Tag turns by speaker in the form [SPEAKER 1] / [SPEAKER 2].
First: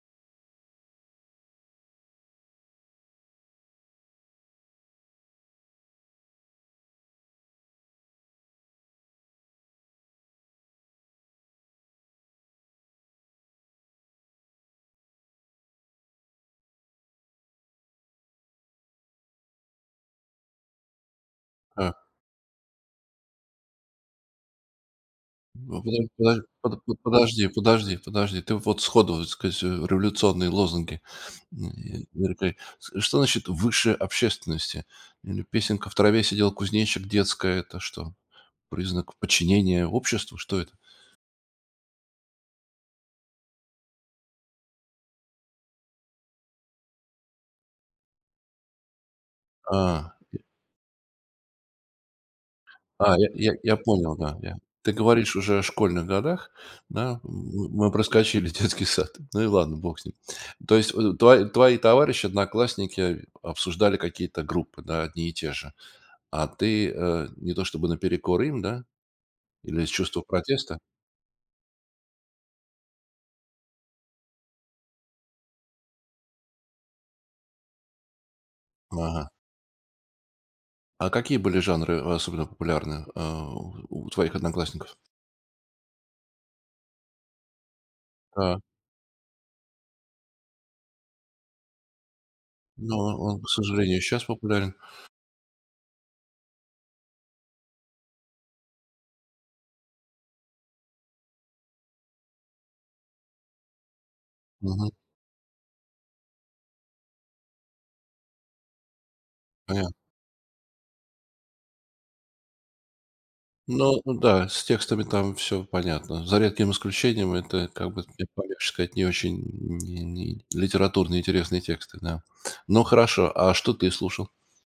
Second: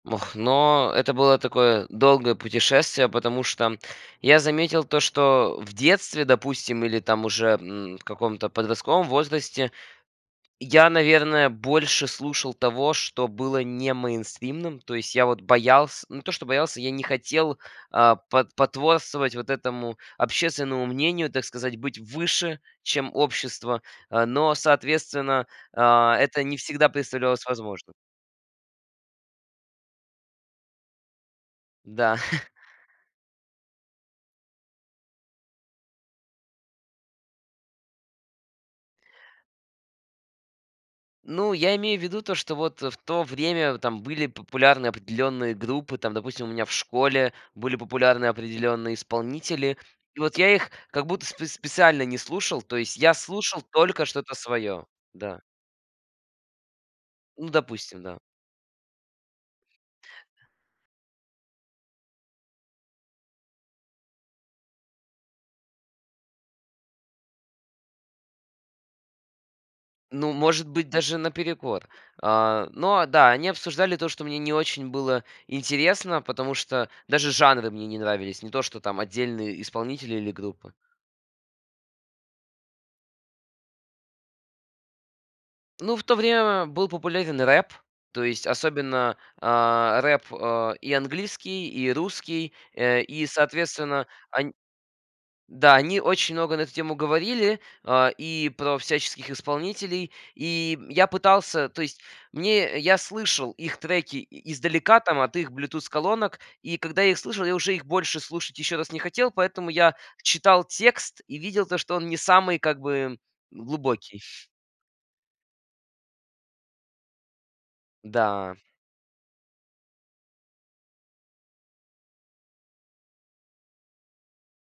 [SPEAKER 1] Ох. Но это было такое долгое путешествие, потому что я заметил то, что в детстве, допустим, или там уже, м, в каком-то подростковом возрасте, я, наверное, больше слушал того, что было не мейнстримным. То есть, я вот боялся, не то что боялся, я не хотел, а, по потворствовать вот этому общественному мнению, так сказать,
[SPEAKER 2] Э.
[SPEAKER 1] быть выше, чем общество. Э, но, соответственно,
[SPEAKER 2] М, подо
[SPEAKER 1] а,
[SPEAKER 2] подо
[SPEAKER 1] это не
[SPEAKER 2] подо
[SPEAKER 1] всегда
[SPEAKER 2] вот,
[SPEAKER 1] представлялось
[SPEAKER 2] подожди,
[SPEAKER 1] возможным.
[SPEAKER 2] подожди, подожди. Ты вот сходу, так сказать, э, революционные лозунги.
[SPEAKER 1] Да.
[SPEAKER 2] [unintelligible] Что значит выше общественности? М, песенка "В траве сидел кузнечик" детская. Это что, признак подчинения обществу? Что это?
[SPEAKER 1] Ну, я имею в виду то, что вот в то время там были популярны определённые группы, там, допустим, у меня в школе были популярны определённые исполнители,
[SPEAKER 2] А,
[SPEAKER 1] и вот
[SPEAKER 2] э.
[SPEAKER 1] я их как будто спец специально не слушал, то есть я
[SPEAKER 2] А, я я
[SPEAKER 1] слушал
[SPEAKER 2] я
[SPEAKER 1] только
[SPEAKER 2] понял,
[SPEAKER 1] что-то
[SPEAKER 2] да, я.
[SPEAKER 1] своё,
[SPEAKER 2] Ты говоришь
[SPEAKER 1] да.
[SPEAKER 2] уже о школьных годах, да,
[SPEAKER 1] Ну,
[SPEAKER 2] м мы
[SPEAKER 1] допустим, да.
[SPEAKER 2] проскочили детский сад. Ну и ладно, бог с ним. То есть, в твои твои товарищи, одноклассники обсуждали какие-то группы, да, одни и те же. А ты, э, не то чтобы наперекор им, да? Или из чувства
[SPEAKER 1] Ну, может
[SPEAKER 2] протеста?
[SPEAKER 1] быть, даже наперекор. А, но, а да, они обсуждали то, что мне не очень было интересно, потому что даже жанры мне не нравились, не то, что там
[SPEAKER 2] Ага.
[SPEAKER 1] отдельные исполнители или группы.
[SPEAKER 2] А какие были жанры особенно популярны, э, у твоих одноклассников?
[SPEAKER 1] Ну, в то время был популярен рэп, то есть
[SPEAKER 2] Так.
[SPEAKER 1] особенно, а, рэп, э, и английский, и русский,
[SPEAKER 2] Но
[SPEAKER 1] э, и
[SPEAKER 2] он к сожалению и
[SPEAKER 1] соответственно,
[SPEAKER 2] щас
[SPEAKER 1] ань
[SPEAKER 2] популярен.
[SPEAKER 1] да, они очень много на эту тему говорили, а, и про всяческих исполнителей. И я пытался, то есть мне, я слышал их треки и
[SPEAKER 2] Мгм.
[SPEAKER 1] издалека, там, от их bluetooth-колонок, и когда я их слышал, я уже их больше слушать ещё раз не хотел, поэтому
[SPEAKER 2] Понятно.
[SPEAKER 1] я читал текст и видел то, что он не самый как бы
[SPEAKER 2] Ну, ну
[SPEAKER 1] глубокий.
[SPEAKER 2] да, с текстами там всё понятно. За редким исключением это, как бы так
[SPEAKER 1] Да.
[SPEAKER 2] помягче сказать, не очень ни не литературно интересные тексты, да. Ну, хорошо. А что ты слушал?